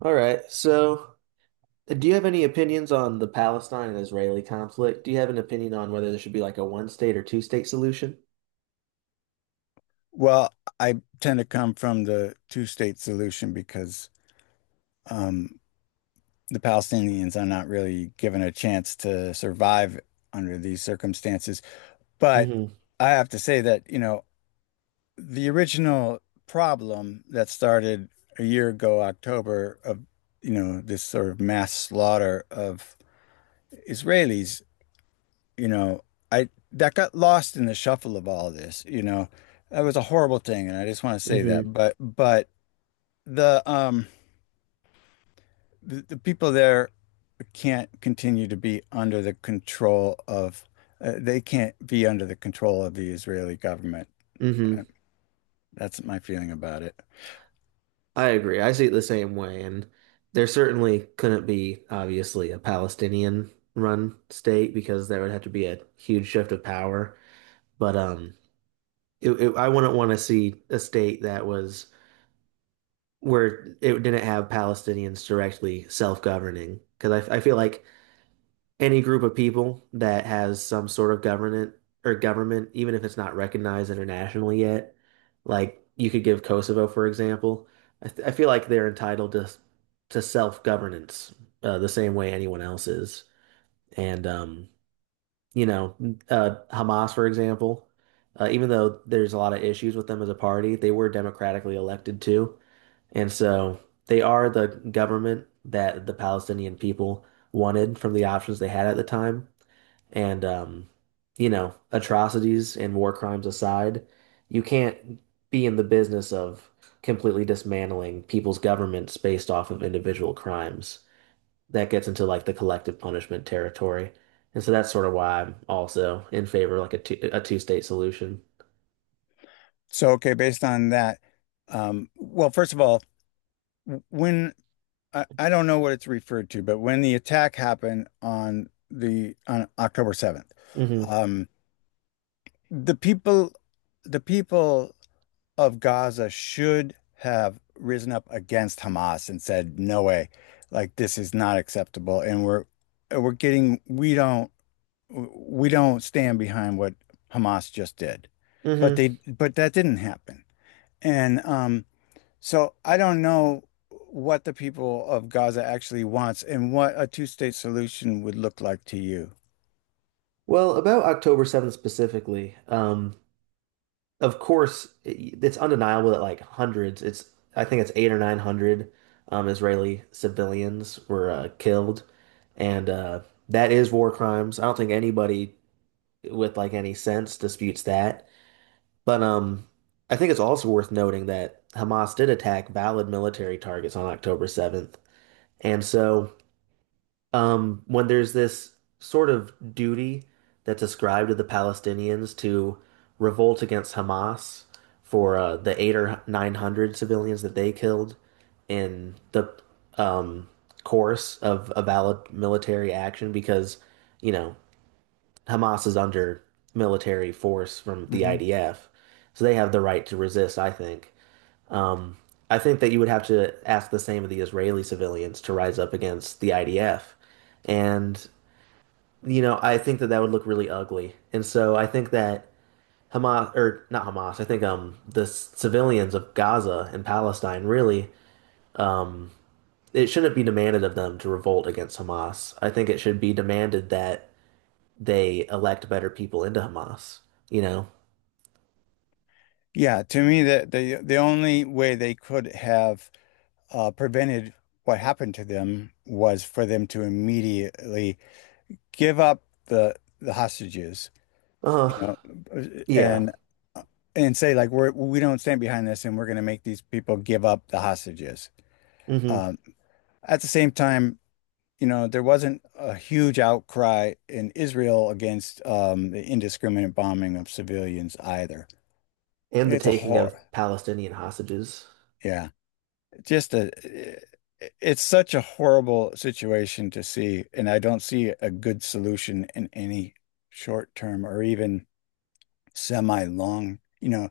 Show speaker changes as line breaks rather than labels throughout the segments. All right. So, do you have any opinions on the Palestine and Israeli conflict? Do you have an opinion on whether there should be like a one state or two state solution?
Well, I tend to come from the two-state solution because um, the Palestinians are not really given a chance to survive under these circumstances. But
Mm-hmm.
I have to say that, you know, the original problem that started a year ago, October, you know, this sort of mass slaughter of Israelis, you know, I that got lost in the shuffle of all this, you know. That was a horrible thing, and I just want to say
Mm-hmm.
that. But but the um the, the people there can't continue to be under the control of they can't be under the control of the Israeli government.
Mm-hmm.
Uh, That's my feeling about it.
I agree. I see it the same way. And there certainly couldn't be, obviously, a Palestinian run state because there would have to be a huge shift of power. But I wouldn't want to see a state that was where it didn't have Palestinians directly self-governing because I feel like any group of people that has some sort of government or government, even if it's not recognized internationally yet, like you could give Kosovo, for example, I feel like they're entitled to self-governance the same way anyone else is, and you know, Hamas, for example, even though there's a lot of issues with them as a party, they were democratically elected too. And so they are the government that the Palestinian people wanted from the options they had at the time. And atrocities and war crimes aside, you can't be in the business of completely dismantling people's governments based off of individual crimes that gets into like the collective punishment territory. And so that's sort of why I'm also in favor of like a two-state solution.
So, okay, based on that, well, first of all, when I don't know what it's referred to, but when the attack happened on the on October 7th,
Hmm
um, the people the people of Gaza should have risen up against Hamas and said, "No way, like this is not acceptable." And we're getting we don't we don't stand behind what Hamas just did, but
hmm
they but that didn't happen. And so I don't know what the people of Gaza actually wants and what a two-state solution would look like to you.
Well, about October 7th specifically, of course, it's undeniable that like hundreds, it's I think it's eight or nine hundred Israeli civilians were killed, and that is war crimes. I don't think anybody with like any sense disputes that. But I think it's also worth noting that Hamas did attack valid military targets on October 7th. And so when there's this sort of duty that's ascribed to the Palestinians to revolt against Hamas for the eight or 900 civilians that they killed in the um, course of a valid military action, because, you know, Hamas is under military force from the
Hmm
IDF, so they have the right to resist, I think. Um, I think that you would have to ask the same of the Israeli civilians to rise up against the IDF. And, you know, I think that that would look really ugly. And so I think that Hamas, or not Hamas, I think the civilians of Gaza and Palestine really, um, it shouldn't be demanded of them to revolt against Hamas. I think it should be demanded that they elect better people into Hamas. You know,
Yeah, to me, the only way they could have prevented what happened to them was for them to immediately give up the hostages, you
Uh,
know,
yeah.
and and say like we don't stand behind this and we're going to make these people give up the hostages.
hmm
Um, at the same time, you know, there wasn't a huge outcry in Israel against the indiscriminate bombing of civilians either.
And the
It's a
taking of
horror.
Palestinian hostages.
Yeah, just a. It's such a horrible situation to see, and I don't see a good solution in any short term or even semi long. You know,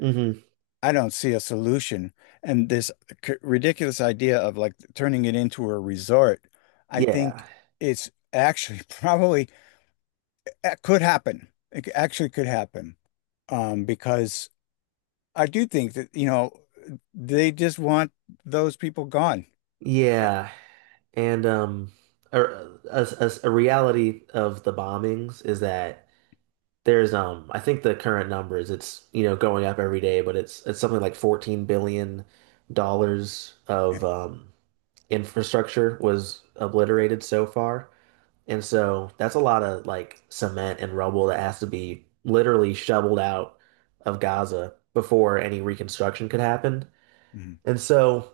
Hmm
I don't see a solution, and this ridiculous idea of like turning it into a resort, I
Yeah.
think it's actually probably It could happen. It actually could happen. Because I do think that, you know, they just want those people gone.
Yeah. And a, a, a reality of the bombings is that there's I think the current number is it's going up every day, but it's something like 14 dollars of
Yeah.
infrastructure was obliterated so far. And so that's a lot of like cement and rubble that has to be literally shoveled out of Gaza before any reconstruction could happen.
Mhm.
And so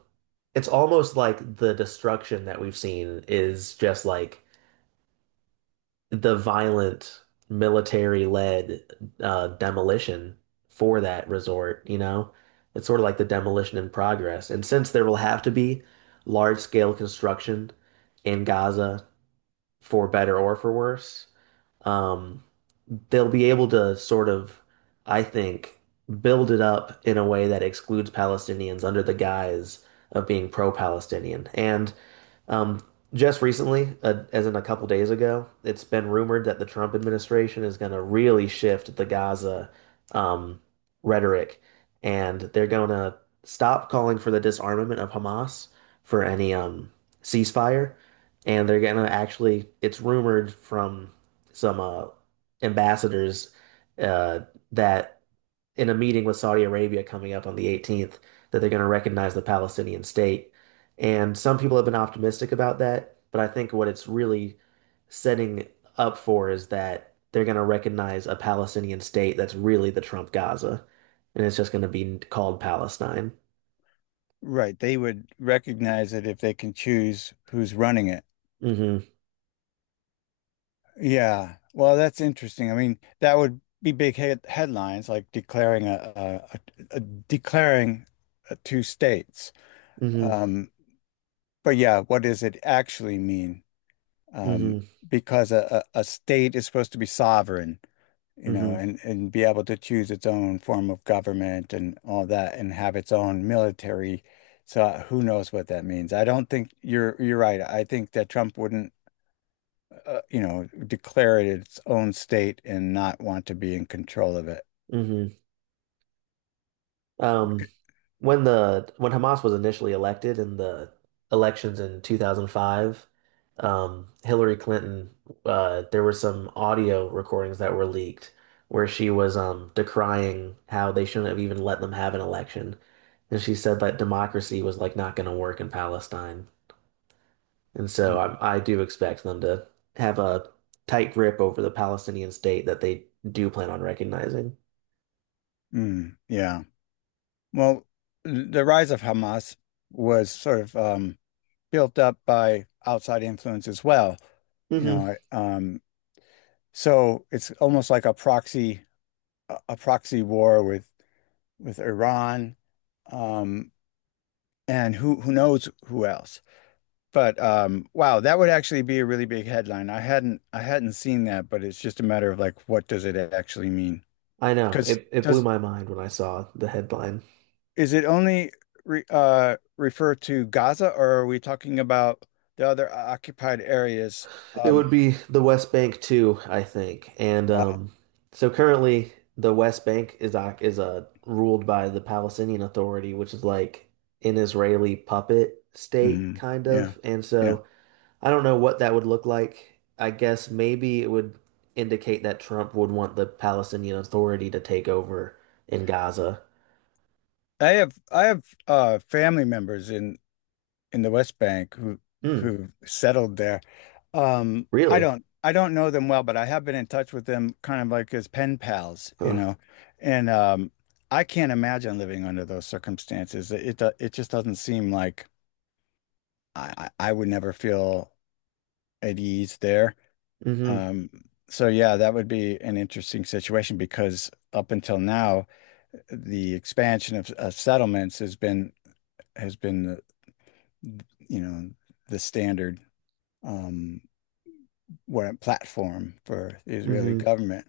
it's almost like the destruction that we've seen is just like the violent military-led demolition for that resort, you know? It's sort of like the demolition in progress. And since there will have to be large-scale construction in Gaza for better or for worse, um, they'll be able to sort of, I think, build it up in a way that excludes Palestinians under the guise of being pro-Palestinian. And um, just recently, as in a couple days ago, it's been rumored that the Trump administration is going to really shift the Gaza um, rhetoric, and they're going to stop calling for the disarmament of Hamas for any ceasefire, and they're going to actually, it's rumored from some ambassadors uh, that in a meeting with Saudi Arabia coming up on the 18th that they're going to recognize the Palestinian state. And some people have been optimistic about that, but I think what it's really setting up for is that they're going to recognize a Palestinian state that's really the Trump Gaza, and it's just going to be called Palestine.
Right. They would recognize it if they can choose who's running it.
Hmm
Yeah. Well, that's interesting. I mean, that would be big headlines like declaring a declaring two states.
hmm
Um, but yeah, what does it actually mean? um,
hmm
because a state is supposed to be sovereign, you know,
hmm
and be able to choose its own form of government and all that and have its own military. So who knows what that means? I don't think you're right. I think that Trump wouldn't, you know, declare it its own state and not want to be in control of it.
hmm Um, When the when Hamas was initially elected in the elections in 2005, Hillary Clinton, there were some audio recordings that were leaked where she was decrying how they shouldn't have even let them have an election, and she said that democracy was like not going to work in Palestine, and so
Mm,
I do expect them to have a tight grip over the Palestinian state that they do plan on recognizing.
mm, yeah. Well, the rise of Hamas was sort of built up by outside influence as well. You
Hmm
know, so it's almost like a proxy war with Iran, um, and who knows who else. But wow, that would actually be a really big headline. I hadn't seen that, but it's just a matter of like what does it actually mean?
I know
Because
it blew
does
my mind when I saw the headline.
is it only refer to Gaza, or are we talking about the other occupied areas?
It would
Um,
be the West Bank too, I think. And
wow.
um, so currently, the West Bank is ruled by the Palestinian Authority, which is like an Israeli puppet state,
Mhm.
kind
Yeah,
of. And
yeah.
so I don't know what that would look like. I guess maybe it would indicate that Trump would want the Palestinian Authority to take over in Gaza.
I have family members in the West Bank
Hmm.
who settled there.
Really?
I don't know them well, but I have been in touch with them kind of like as pen pals, you
Huh.
know. And I can't imagine living under those circumstances. It just doesn't seem like I would never feel at ease there.
Mm-hmm.
Um, so yeah, that would be an interesting situation because up until now, the expansion of settlements has been the, you know, the standard. Um, weren't platform for the Israeli
Mm-hmm.
government.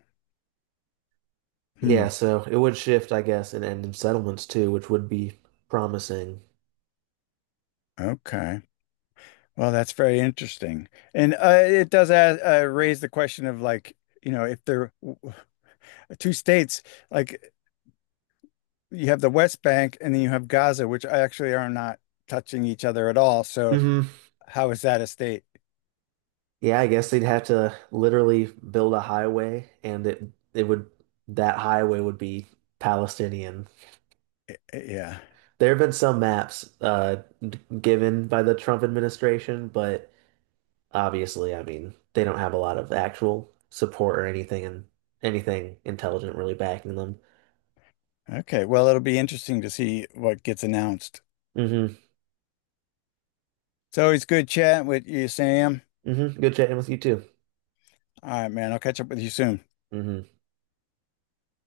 Hmm.
Yeah. So it would shift, I guess, and end in settlements too, which would be promising.
Okay. Well, that's very interesting, and it does add, raise the question of like, you know, if there two states, like you have the West Bank and then you have Gaza, which actually are not touching each other at all. So
Hmm
how is that a state?
Yeah, I guess they'd have to literally build a highway and it would that highway would be Palestinian.
Yeah.
There have been some maps given by the Trump administration, but obviously, I mean, they don't have a lot of actual support or anything and anything intelligent really backing them.
Okay. Well, it'll be interesting to see what gets announced.
Hmm
It's always good chatting with you, Sam.
hmm Good chatting with you too.
All right, man. I'll catch up with you soon.
Hmm